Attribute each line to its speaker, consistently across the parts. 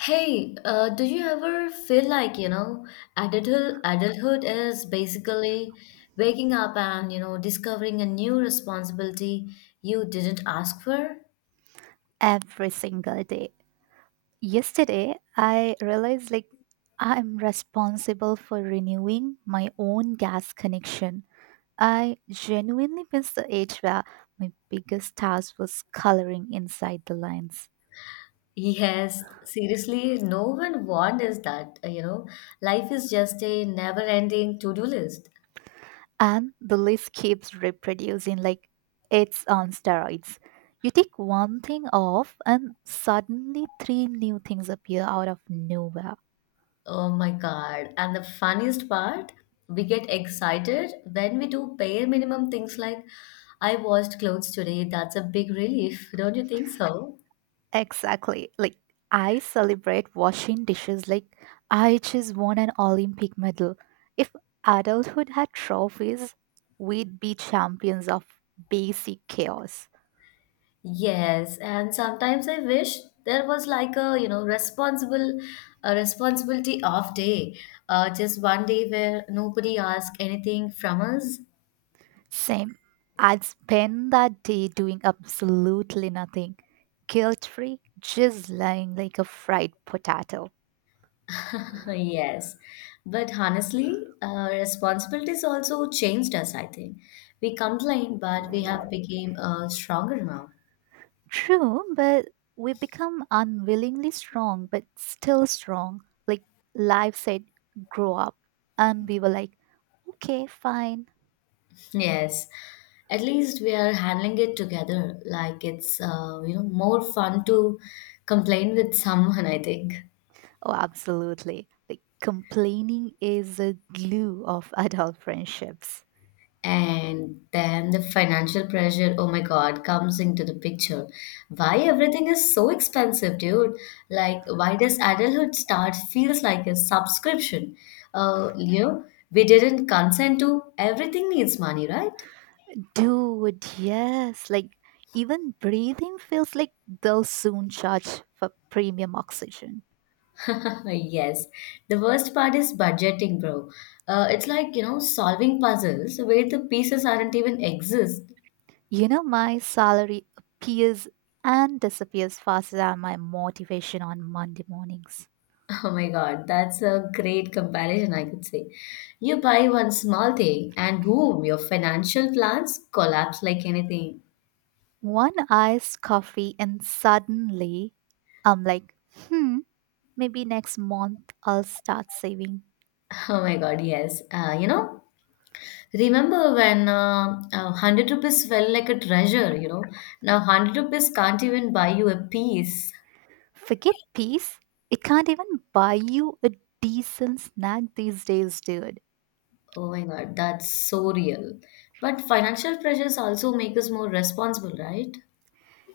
Speaker 1: Hey, do you ever feel like, adulthood is basically waking up and, discovering a new responsibility you didn't ask for?
Speaker 2: Every single day. Yesterday, I realized like I'm responsible for renewing my own gas connection. I genuinely missed the age where my biggest task was coloring inside the lines.
Speaker 1: Yes, seriously, no one warned us that, life is just a never-ending to-do list.
Speaker 2: And the list keeps reproducing like it's on steroids. You take one thing off, and suddenly three new things appear out of nowhere.
Speaker 1: Oh my God. And the funniest part, we get excited when we do bare minimum things like, I washed clothes today. That's a big relief, don't you think so?
Speaker 2: Exactly. Like I celebrate washing dishes like I just won an Olympic medal. If adulthood had trophies, we'd be champions of basic chaos.
Speaker 1: Yes, and sometimes I wish there was like a, you know, responsible a responsibility off day. Just one day where nobody asks anything from us.
Speaker 2: Same. I'd spend that day doing absolutely nothing. Guilt free, just lying like a fried potato.
Speaker 1: Yes. But honestly, responsibilities also changed us, I think. We complained, but we have become stronger now.
Speaker 2: True, but we become unwillingly strong, but still strong. Like life said, grow up. And we were like, okay, fine.
Speaker 1: Yes. At least we are handling it together. Like it's more fun to complain with someone, I think.
Speaker 2: Oh, absolutely. Like complaining is a glue of adult friendships.
Speaker 1: And then the financial pressure, oh my God, comes into the picture. Why everything is so expensive, dude? Like, why does adulthood start feels like a subscription? Uh, you know, we didn't consent to everything needs money, right?
Speaker 2: Dude, yes. Like even breathing feels like they'll soon charge for premium oxygen.
Speaker 1: Yes. The worst part is budgeting, bro. It's like, solving puzzles where the pieces aren't even exist.
Speaker 2: You know, my salary appears and disappears faster than my motivation on Monday mornings.
Speaker 1: Oh my God, that's a great comparison, I could say. You buy one small thing and boom, your financial plans collapse like anything.
Speaker 2: One iced coffee, and suddenly I'm like, hmm, maybe next month I'll start saving.
Speaker 1: Oh my God, yes. Remember when 100 rupees felt like a treasure. Now 100 rupees can't even buy you a piece.
Speaker 2: Forget peace. It can't even buy you a decent snack these days, dude.
Speaker 1: Oh my God, that's so real. But financial pressures also make us more responsible, right?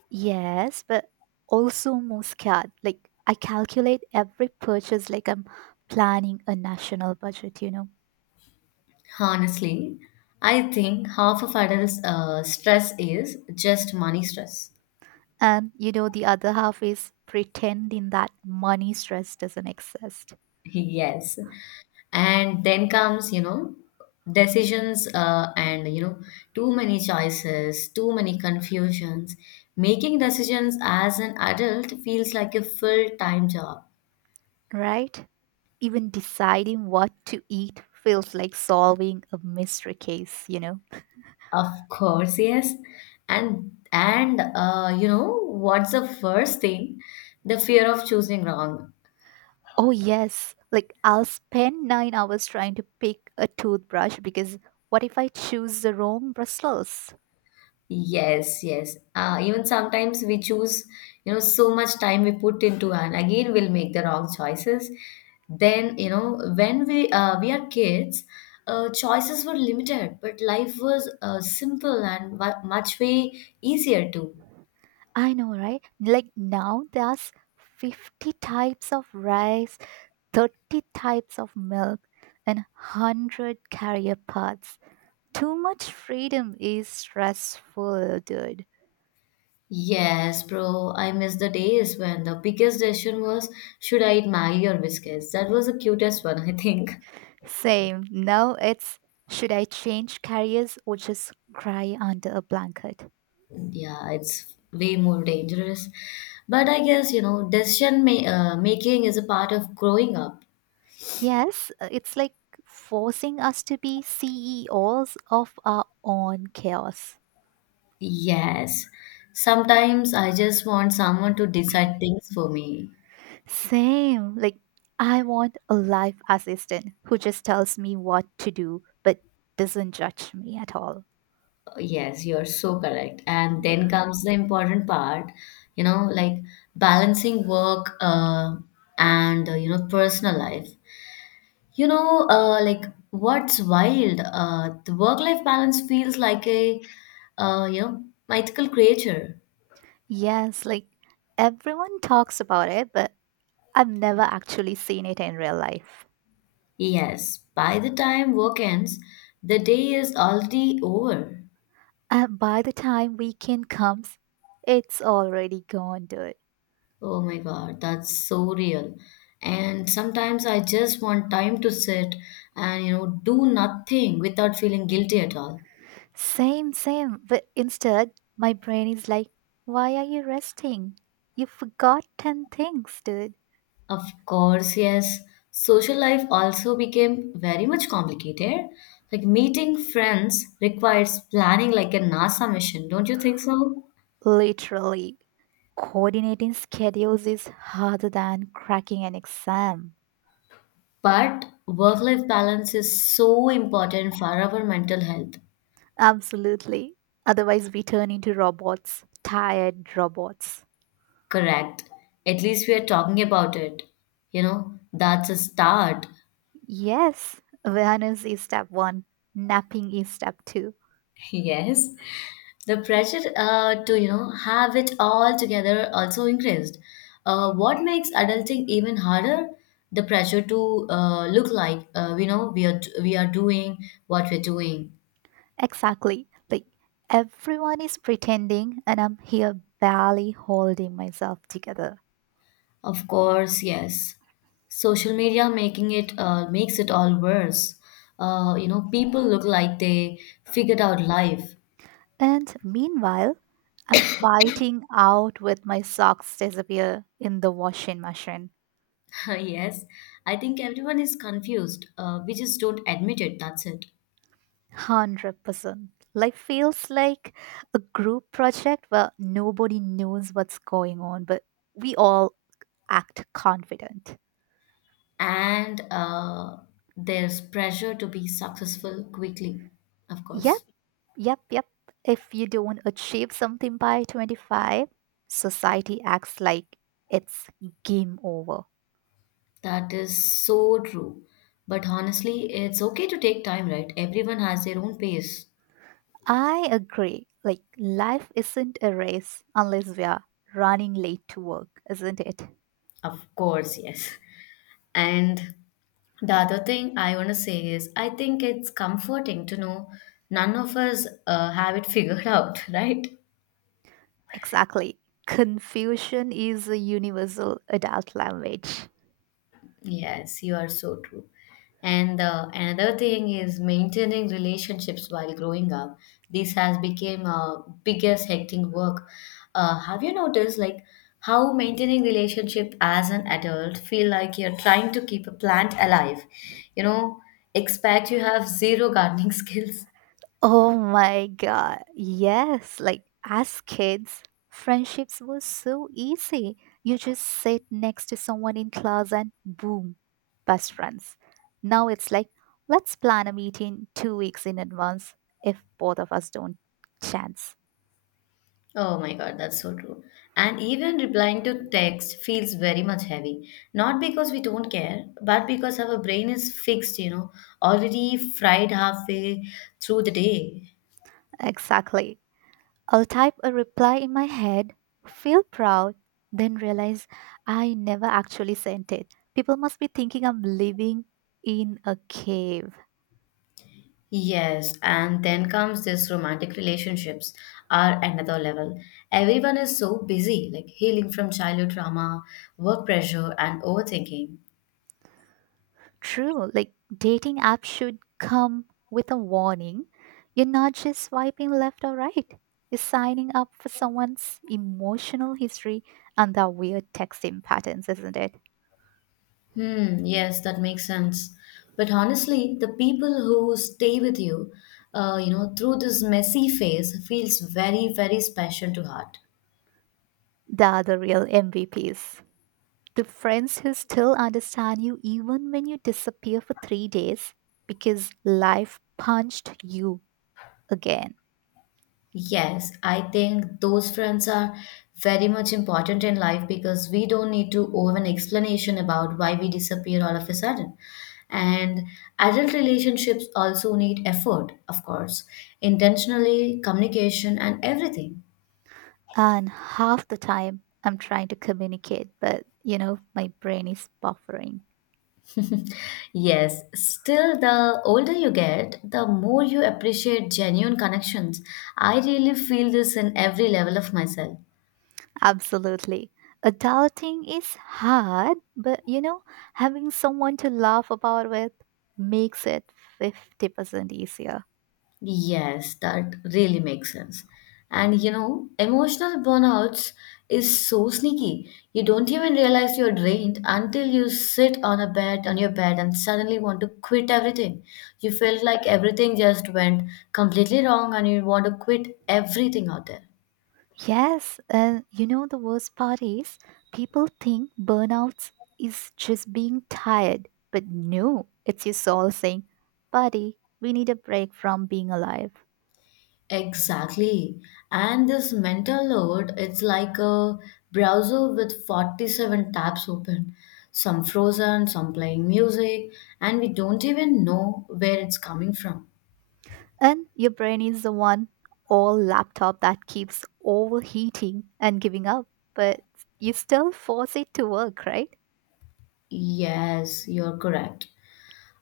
Speaker 2: Yes, but also more scared. Like, I calculate every purchase like I'm planning a national budget, you know?
Speaker 1: Honestly, I think half of adults' stress is just money stress.
Speaker 2: And, you know, the other half is pretending that money stress doesn't exist,
Speaker 1: Yes. And then comes decisions and too many choices, too many confusions. Making decisions as an adult feels like a full-time job.
Speaker 2: right? Even deciding what to eat feels like solving a mystery case, you know?
Speaker 1: Of course, yes. And what's the first thing? The fear of choosing wrong.
Speaker 2: Oh, yes. Like, I'll spend 9 hours trying to pick a toothbrush because what if I choose the wrong bristles?
Speaker 1: Yes, yes. Even sometimes we choose, so much time we put into and again we'll make the wrong choices. Then, when we are kids, choices were limited, but life was simple and much way easier too.
Speaker 2: I know, right? Like, now there's 50 types of rice, 30 types of milk, and 100 carrier pots. Too much freedom is stressful, dude.
Speaker 1: Yes, bro. I miss the days when the biggest decision was should I eat Maggie or biscuits? That was the cutest one, I think.
Speaker 2: Same. Now it's should I change carriers or just cry under a blanket?
Speaker 1: Yeah, it's way more dangerous, but I guess, decision making is a part of growing up.
Speaker 2: Yes, it's like forcing us to be CEOs of our own chaos.
Speaker 1: Yes, sometimes I just want someone to decide things for me.
Speaker 2: Same. Like, I want a life assistant who just tells me what to do but doesn't judge me at all.
Speaker 1: Yes, you're so correct. And then comes the important part, you know like balancing work and personal life. you know uh, like what's wild, the work life balance feels like a uh, you know mythical creature.
Speaker 2: Yes, like, everyone talks about it, but I've never actually seen it in real life.
Speaker 1: Yes, by the time work ends, the day is already over.
Speaker 2: And by the time weekend comes, it's already gone, dude.
Speaker 1: Oh my God, that's so real. And sometimes I just want time to sit and, do nothing without feeling guilty at all.
Speaker 2: Same, same. But instead, my brain is like, why are you resting? You forgot 10 things, dude.
Speaker 1: Of course, yes. Social life also became very much complicated. Like meeting friends requires planning like a NASA mission, don't you think so?
Speaker 2: Literally, coordinating schedules is harder than cracking an exam.
Speaker 1: But work life balance is so important for our mental health.
Speaker 2: Absolutely. Otherwise, we turn into robots, tired robots.
Speaker 1: Correct. At least we are talking about it. You know, that's a start.
Speaker 2: Yes, awareness is step one, napping is step two.
Speaker 1: Yes. The pressure to, have it all together also increased. What makes adulting even harder? The pressure to look like, we know, we are doing what we're doing.
Speaker 2: Exactly. Like, everyone is pretending, and I'm here barely holding myself together.
Speaker 1: Of course, yes. Social media making it makes it all worse. People look like they figured out life.
Speaker 2: And meanwhile, I'm fighting out with my socks disappear in the washing machine.
Speaker 1: Yes, I think everyone is confused. We just don't admit it. That's it.
Speaker 2: 100%. Life feels like a group project where nobody knows what's going on, but we all act confident.
Speaker 1: And there's pressure to be successful quickly, of
Speaker 2: Yep,
Speaker 1: course.
Speaker 2: yep, yep. If you don't achieve something by 25, society acts like it's game over.
Speaker 1: That is so true. But honestly, it's okay to take time, right? Everyone has their own pace.
Speaker 2: I agree. Like, life isn't a race unless we are running late to work, isn't it?
Speaker 1: Of course, yes. And the other thing I want to say is I think it's comforting to know none of us have it figured out, right?
Speaker 2: Exactly. Confusion is a universal adult language.
Speaker 1: Yes, you are so true. And another thing is maintaining relationships while growing up. This has become a biggest hectic work. Have you noticed like how maintaining relationship as an adult feel like you're trying to keep a plant alive? You know, expect you have zero gardening skills.
Speaker 2: Oh my god. Yes. Like, as kids, friendships were so easy. You just sit next to someone in class and boom, best friends. Now it's like, let's plan a meeting 2 weeks in advance if both of us don't chance.
Speaker 1: Oh my god, that's so true. And even replying to text feels very much heavy. Not because we don't care, but because our brain is fixed, already fried halfway through the day.
Speaker 2: Exactly. I'll type a reply in my head, feel proud, then realize I never actually sent it. People must be thinking I'm living in a cave.
Speaker 1: Yes, and then comes this romantic relationships are another level. Everyone is so busy, like healing from childhood trauma, work pressure, and overthinking.
Speaker 2: True, like dating apps should come with a warning. You're not just swiping left or right. You're signing up for someone's emotional history and their weird texting patterns, isn't it?
Speaker 1: Hmm, yes, that makes sense. But honestly, the people who stay with you, through this messy phase feels very, very special to heart.
Speaker 2: They are the real MVPs. The friends who still understand you even when you disappear for 3 days because life punched you again.
Speaker 1: Yes, I think those friends are very much important in life because we don't need to owe an explanation about why we disappear all of a sudden. And adult relationships also need effort, of course, intentionally, communication, and everything.
Speaker 2: And half the time I'm trying to communicate, but you know, my brain is buffering.
Speaker 1: Yes, still, the older you get, the more you appreciate genuine connections. I really feel this in every level of myself.
Speaker 2: Absolutely. Adulting is hard, but you know, having someone to laugh about with makes it 50% easier.
Speaker 1: Yes, that really makes sense. And you know, emotional burnouts is so sneaky. You don't even realize you're drained until you sit on your bed and suddenly want to quit everything. You felt like everything just went completely wrong and you want to quit everything out there.
Speaker 2: Yes, and you know the worst part is people think burnouts is just being tired, but no, it's your soul saying, "Buddy, we need a break from being alive."
Speaker 1: Exactly. And this mental load, it's like a browser with 47 tabs open, some frozen, some playing music, and we don't even know where it's coming from.
Speaker 2: And your brain is the one all laptop that keeps overheating and giving up, but you still force it to work, right?
Speaker 1: Yes, you're correct.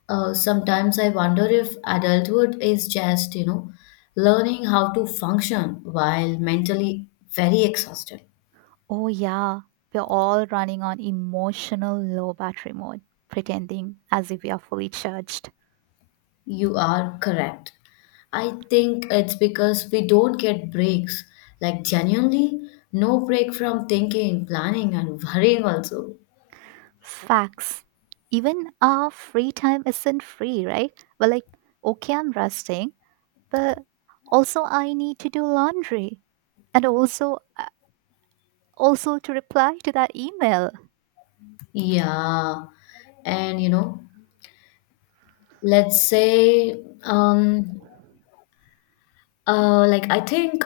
Speaker 1: Sometimes I wonder if adulthood is just, learning how to function while mentally very exhausted.
Speaker 2: Oh yeah, we're all running on emotional low battery mode, pretending as if we are fully charged.
Speaker 1: You are correct. I think it's because we don't get breaks. Like, genuinely, no break from thinking, planning, and worrying, also.
Speaker 2: Facts. Even our free time isn't free, right? Well, like, okay, I'm resting, but also I need to do laundry and also to reply to that email.
Speaker 1: Yeah. And, let's say, um, I think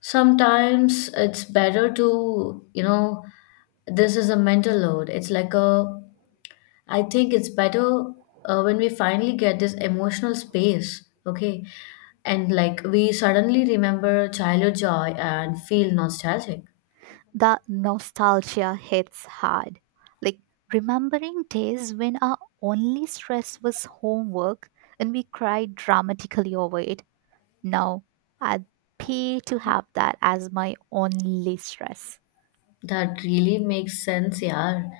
Speaker 1: sometimes it's better to, this is a mental load. It's like a I think it's better when we finally get this emotional space, okay? And like we suddenly remember childhood joy and feel nostalgic.
Speaker 2: That nostalgia hits hard. Like remembering days when our only stress was homework and we cried dramatically over it. Now, I'd pay to have that as my only stress.
Speaker 1: That really makes sense, yeah.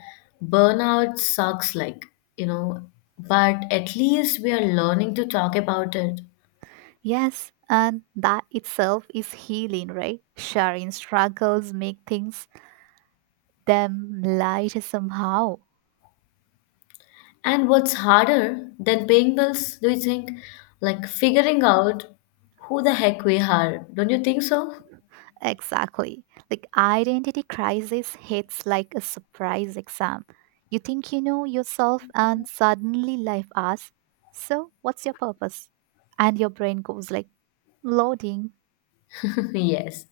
Speaker 1: Burnout sucks, like, you know, but at least we are learning to talk about it.
Speaker 2: Yes, and that itself is healing, right? Sharing struggles make things them light somehow.
Speaker 1: And what's harder than paying bills, do you think? Like figuring out who the heck we are. Don't you think so?
Speaker 2: Exactly. Like identity crisis hits like a surprise exam. You think you know yourself and suddenly life asks, "So, what's your purpose?" And your brain goes like loading.
Speaker 1: Yes.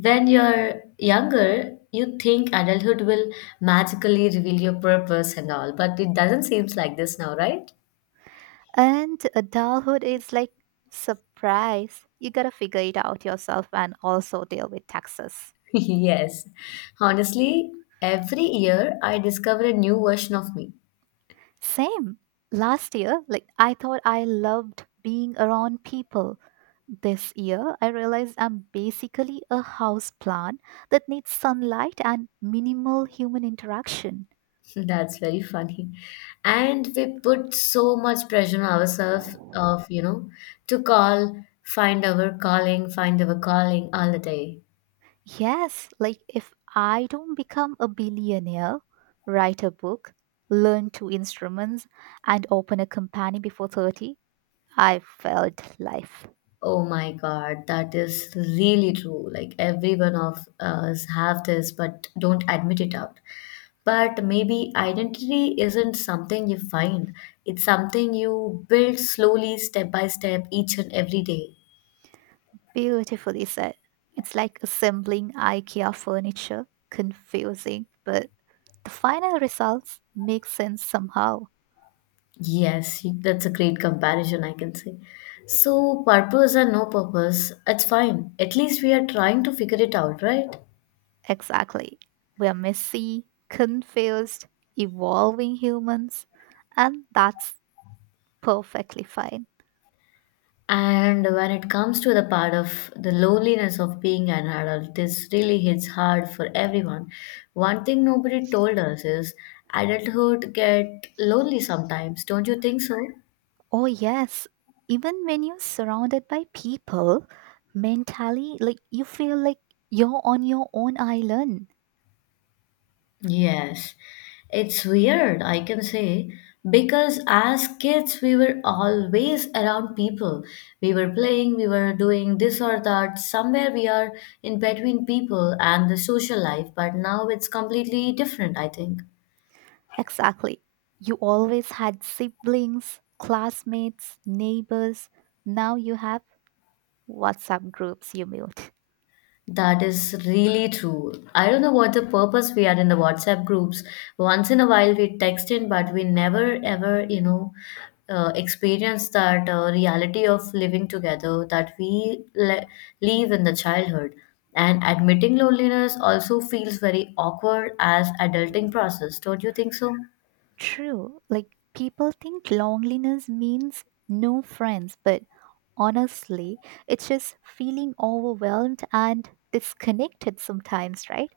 Speaker 1: When you're younger, you think adulthood will magically reveal your purpose and all, but it doesn't seem like this now, right?
Speaker 2: And adulthood is like surprise. You got to figure it out yourself and also deal with taxes.
Speaker 1: Yes. Honestly, every year I discover a new version of me.
Speaker 2: Same. Last year, like I thought I loved being around people. This year, I realized I'm basically a house plant that needs sunlight and minimal human interaction.
Speaker 1: That's very funny. And we put so much pressure on ourselves of, to call, find our calling all the day.
Speaker 2: Yes, like if I don't become a billionaire, write a book, learn two instruments, and open a company before 30, I felt life.
Speaker 1: Oh my God, that is really true. Like every one of us have this, but don't admit it out. But maybe identity isn't something you find. It's something you build slowly, step by step, each and every day.
Speaker 2: Beautifully said. It's like assembling IKEA furniture, confusing, but the final results make sense somehow.
Speaker 1: Yes, that's a great comparison, I can say. So, purpose and no purpose, it's fine. At least we are trying to figure it out, right?
Speaker 2: Exactly. We're messy, confused, evolving humans, and that's perfectly fine.
Speaker 1: And when it comes to the part of the loneliness of being an adult, this really hits hard for everyone. One thing nobody told us is adulthood get lonely sometimes, don't you think so?
Speaker 2: Oh, yes. Even when you're surrounded by people, mentally, like you feel like you're on your own island.
Speaker 1: Yes. It's weird, I can say, because as kids, we were always around people. We were playing, we were doing this or that. Somewhere we are in between people and the social life, but now it's completely different, I think.
Speaker 2: Exactly. You always had siblings, classmates, neighbors. Now you have WhatsApp groups you mute.
Speaker 1: That is really true. I don't know what the purpose we are in the WhatsApp groups. Once in a while we text in, but we never ever, experience that reality of living together that live in the childhood. And admitting loneliness also feels very awkward as adulting process. Don't you think so?
Speaker 2: True. Like people think loneliness means no friends, but honestly, it's just feeling overwhelmed and disconnected sometimes, right?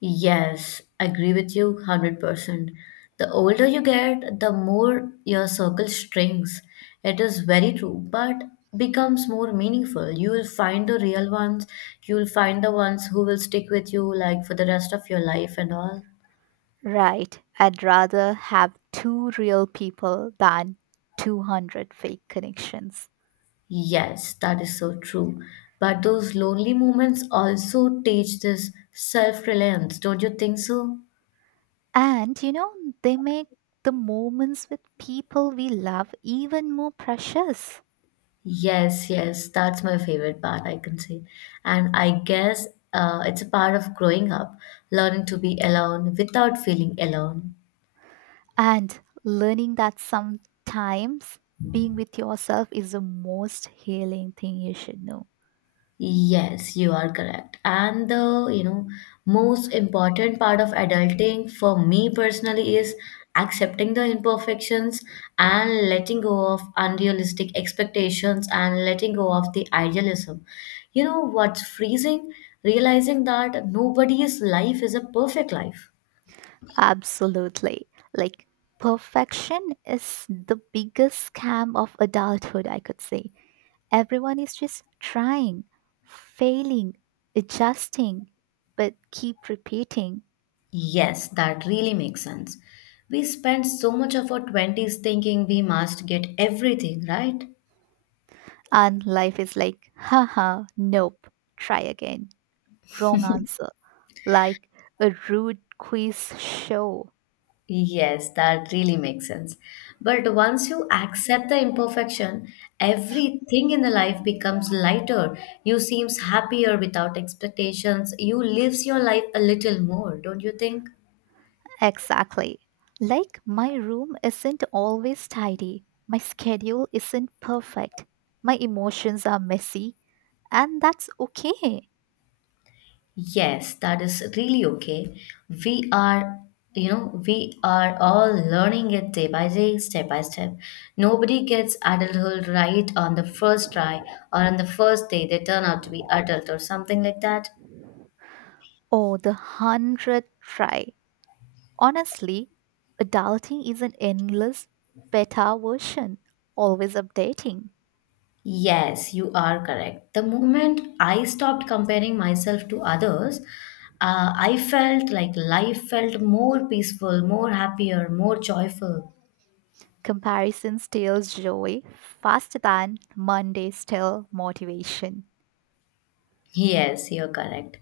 Speaker 1: Yes, agree with you 100%. The older you get, the more your circle shrinks. It is very true, but becomes more meaningful. You will find the real ones, you will find the ones who will stick with you like for the rest of your life and all.
Speaker 2: Right. I'd rather have two real people than 200 fake connections.
Speaker 1: Yes, that is so true. But those lonely moments also teach this self-reliance, don't you think so?
Speaker 2: And you know, they make the moments with people we love even more precious.
Speaker 1: Yes, yes, that's my favorite part, I can say. And I guess it's a part of growing up, learning to be alone without feeling alone.
Speaker 2: And learning that sometimes being with yourself is the most healing thing you should know.
Speaker 1: Yes, you are correct. And the, most important part of adulting for me personally is accepting the imperfections and letting go of unrealistic expectations and letting go of the idealism. You know what's freezing? Realizing that nobody's life is a perfect life.
Speaker 2: Absolutely. Like, perfection is the biggest scam of adulthood, I could say. Everyone is just trying, failing, adjusting, but keep repeating.
Speaker 1: Yes, that really makes sense. We spend so much of our 20s thinking we must get everything, right?
Speaker 2: And life is like, haha, nope, try again. Wrong answer. Like a rude quiz show.
Speaker 1: Yes, that really makes sense. But once you accept the imperfection, everything in the life becomes lighter. You seems happier without expectations. You lives your life a little more, don't you think?
Speaker 2: Exactly. Like, my room isn't always tidy, my schedule isn't perfect, my emotions are messy, and that's okay.
Speaker 1: Yes, that is really okay. We are, we are all learning it day by day, step by step. Nobody gets adulthood right on the first try or on the first day they turn out to be adult or something like that.
Speaker 2: Or the hundredth try. Honestly, adulting is an endless beta version, always updating.
Speaker 1: Yes, you are correct. The moment I stopped comparing myself to others, I felt like life felt more peaceful, more happier, more joyful.
Speaker 2: Comparison steals joy faster than Monday steal motivation.
Speaker 1: Yes, you're correct.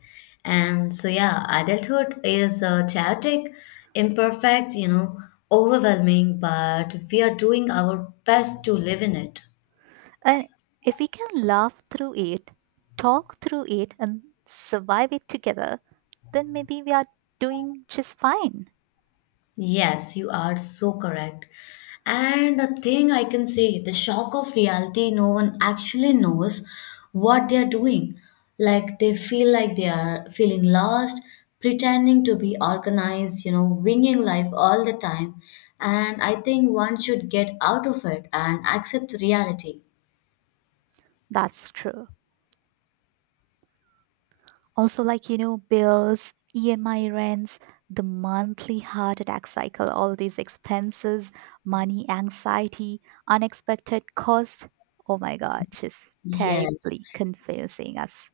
Speaker 1: And so, yeah, adulthood is chaotic, imperfect, overwhelming, but we are doing our best to live in it.
Speaker 2: And if we can laugh through it, talk through it, and survive it together, then maybe we are doing just fine.
Speaker 1: Yes, you are so correct. And the thing I can say, the shock of reality, no one actually knows what they are doing. Like they feel like they are feeling lost, pretending to be organized, winging life all the time. And I think one should get out of it and accept reality.
Speaker 2: That's true. Also, like, you know, bills, EMI rents, the monthly heart attack cycle, all these expenses, money anxiety, unexpected cost. Oh my God, just
Speaker 1: Yes.
Speaker 2: terribly confusing us.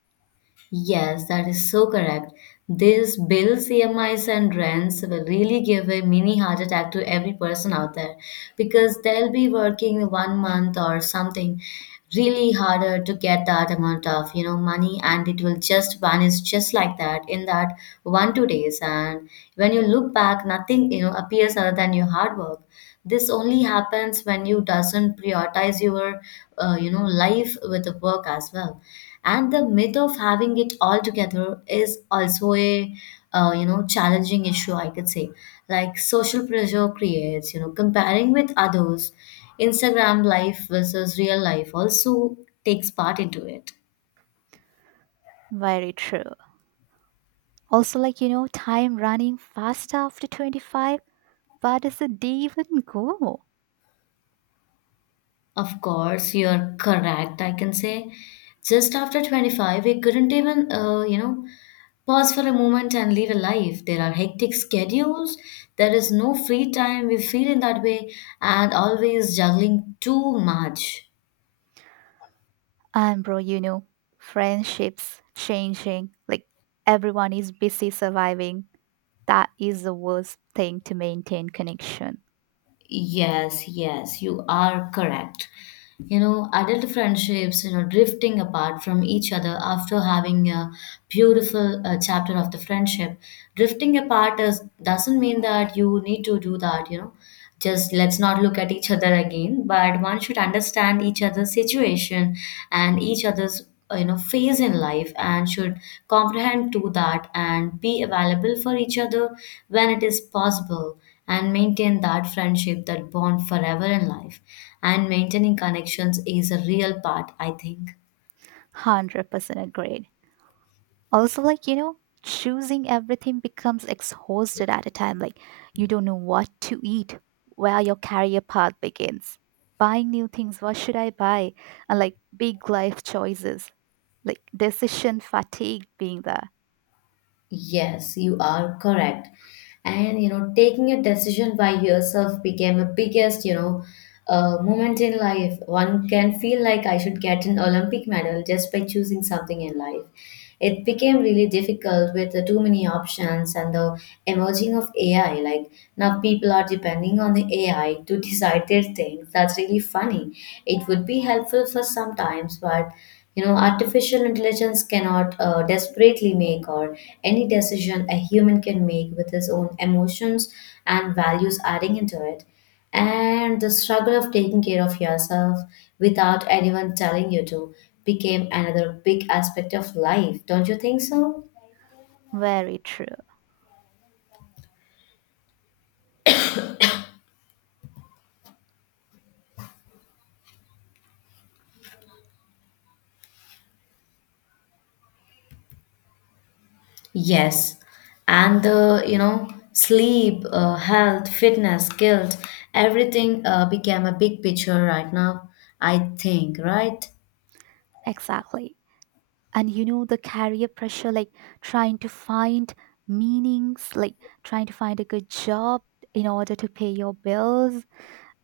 Speaker 1: Yes, that is so correct. These bills, EMIs, and rents will really give a mini heart attack to every person out there, because they'll be working one month or something really harder to get that amount of money, and it will just vanish just like that in that one two days. And when you look back, nothing appears other than your hard work. This only happens when you doesn't prioritize your life with the work as well. And the myth of having it all together is also a challenging issue, I could say. Like social pressure creates comparing with others. Instagram life versus real life also takes part into it.
Speaker 2: Very true. Also, like, you know, time running faster after 25. Where does the day even go?
Speaker 1: Of course, you're correct. I can say just after 25, we couldn't even, pause for a moment and live a life. There are hectic schedules, there is no free time. We feel in that way and always juggling too much.
Speaker 2: And bro, you know, friendships changing, like everyone is busy surviving. That is the worst thing to maintain connection.
Speaker 1: Yes, yes, you are correct. Adult friendships, drifting apart from each other after having a beautiful chapter of the friendship. Drifting apart is, doesn't mean that you need to do that. Just let's not look at each other again, but one should understand each other's situation and each other's, phase in life, and should comprehend to that and be available for each other when it is possible and maintain that friendship, that bond, forever in life. And maintaining connections is a real part, I think.
Speaker 2: 100% agreed. Also, like, you know, choosing everything becomes exhausted at a time. Like, you don't know what to eat, where your career path begins, buying new things, what should I buy? And like big life choices, like decision fatigue being there.
Speaker 1: Yes, you are correct. And taking a decision by yourself became a biggest moment in life. One can feel like I should get an Olympic medal just by choosing something in life. It became really difficult with the too many options and the emerging of AI. Like now, people are depending on the AI to decide their things. That's really funny. It would be helpful for sometimes, but artificial intelligence cannot desperately make or any decision a human can make with his own emotions and values adding into it. And the struggle of taking care of yourself without anyone telling you to became another big aspect of life, don't you think so?
Speaker 2: Very true.
Speaker 1: Yes, and the sleep, health, fitness, guilt, everything became a big picture right now. I think, right?
Speaker 2: Exactly. And you know, the career pressure, like trying to find meanings, like trying to find a good job in order to pay your bills,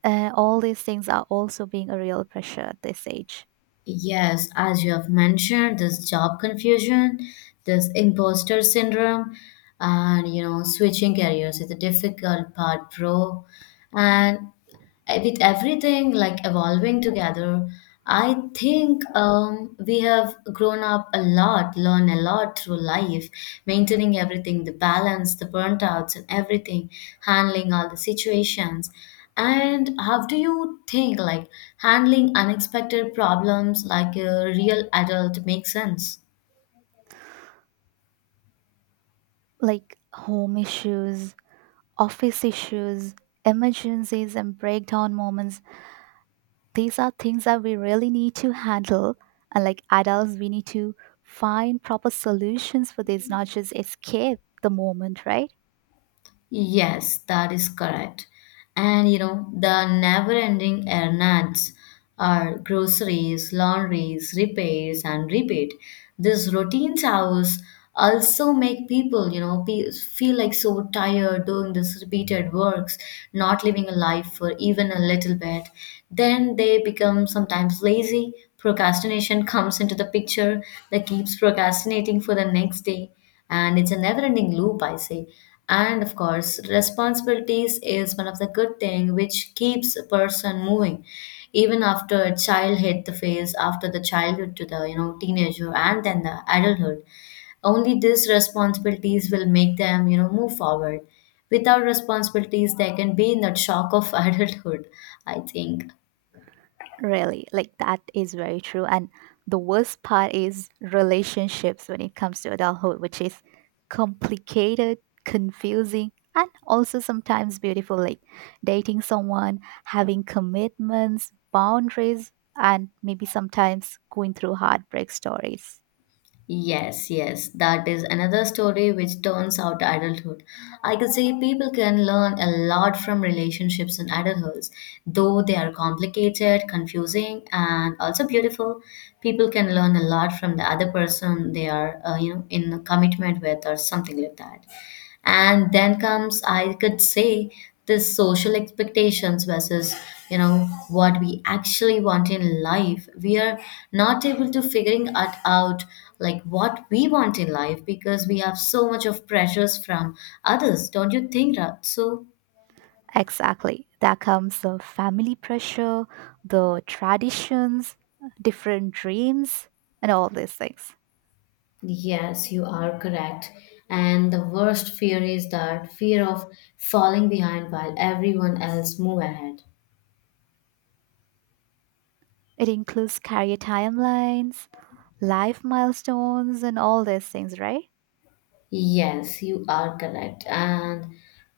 Speaker 2: all these things are also being a real pressure at this age.
Speaker 1: Yes, as you have mentioned, this job confusion, this imposter syndrome, and switching careers is a difficult part, bro. And with everything like evolving together, I think we have grown up a lot, learned a lot through life, maintaining everything, the balance, the burnt outs, and everything, handling all the situations. And how do you think like handling unexpected problems like a real adult makes sense?
Speaker 2: Like home issues, office issues, emergencies, and breakdown moments. These are things that we really need to handle. And like adults, we need to find proper solutions for this, not just escape the moment, right?
Speaker 1: Yes, that is correct. And the never-ending errands are groceries, laundries, repairs, and repeat. These routine hours also make people, feel like so tired doing this repeated works, not living a life for even a little bit. Then they become sometimes lazy. Procrastination comes into the picture that keeps procrastinating for the next day. And it's a never-ending loop, I say. And of course responsibilities is one of the good thing which keeps a person moving even after a child hit the phase after the childhood to the teenager and then the adulthood. Only these responsibilities will make them move forward. Without responsibilities, they can be in that shock of adulthood, I think.
Speaker 2: Really, like that is very true. And the worst part is relationships when it comes to adulthood, which is complicated, confusing, and also sometimes beautiful. Like dating someone, having commitments, boundaries, and maybe sometimes going through heartbreak stories.
Speaker 1: Yes, yes, that is another story which turns out adulthood. I could say people can learn a lot from relationships in adulthood, though they are complicated, confusing, and also beautiful. People can learn a lot from the other person they are, in a commitment with or something like that. And then comes, I could say, this social expectations versus you know what we actually want in life. We are not able to figuring it out, like what we want in life, because we have so much of pressures from others, don't you think, Rat? So
Speaker 2: Exactly. There comes the family pressure, the traditions, different dreams, and all these things.
Speaker 1: yes, you are correct. And the worst fear is that fear of falling behind while everyone else move ahead.
Speaker 2: It includes career timelines life milestones and all these things, right?
Speaker 1: Yes, you are correct. And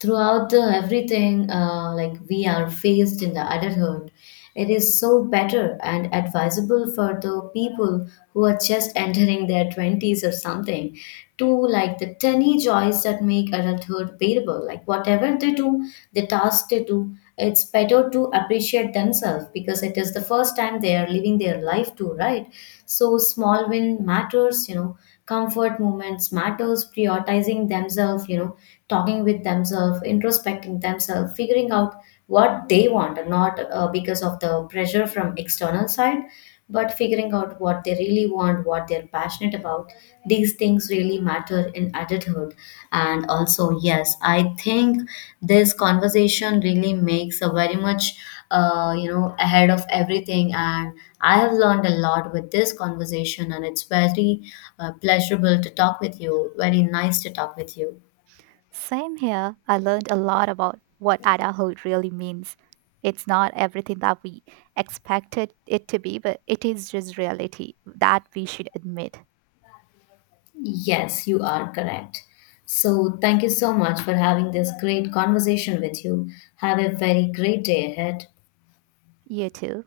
Speaker 1: throughout the everything, like we are faced in the adulthood, it is so better and advisable for the people who are just entering their twenties or something to like the tiny joys that make adulthood bearable. Like whatever they do, the task they do, it's better to appreciate themselves because it is the first time they are living their life too, right? So small win matters, comfort movements matters, prioritizing themselves, talking with themselves, introspecting themselves, figuring out what they want, not because of the pressure from external side, but figuring out what they really want, what they're passionate about. These things really matter in adulthood. And also yes, I think this conversation really makes a very much ahead of everything, and I have learned a lot with this conversation. And it's very pleasurable to talk with you, very nice to talk with you.
Speaker 2: Same here. I learned a lot about what adulthood really means. It's not everything that we expected it to be, but it is just reality that we should admit.
Speaker 1: Yes, you are correct. So, thank you so much for having this great conversation with you. Have a very great day ahead.
Speaker 2: You too.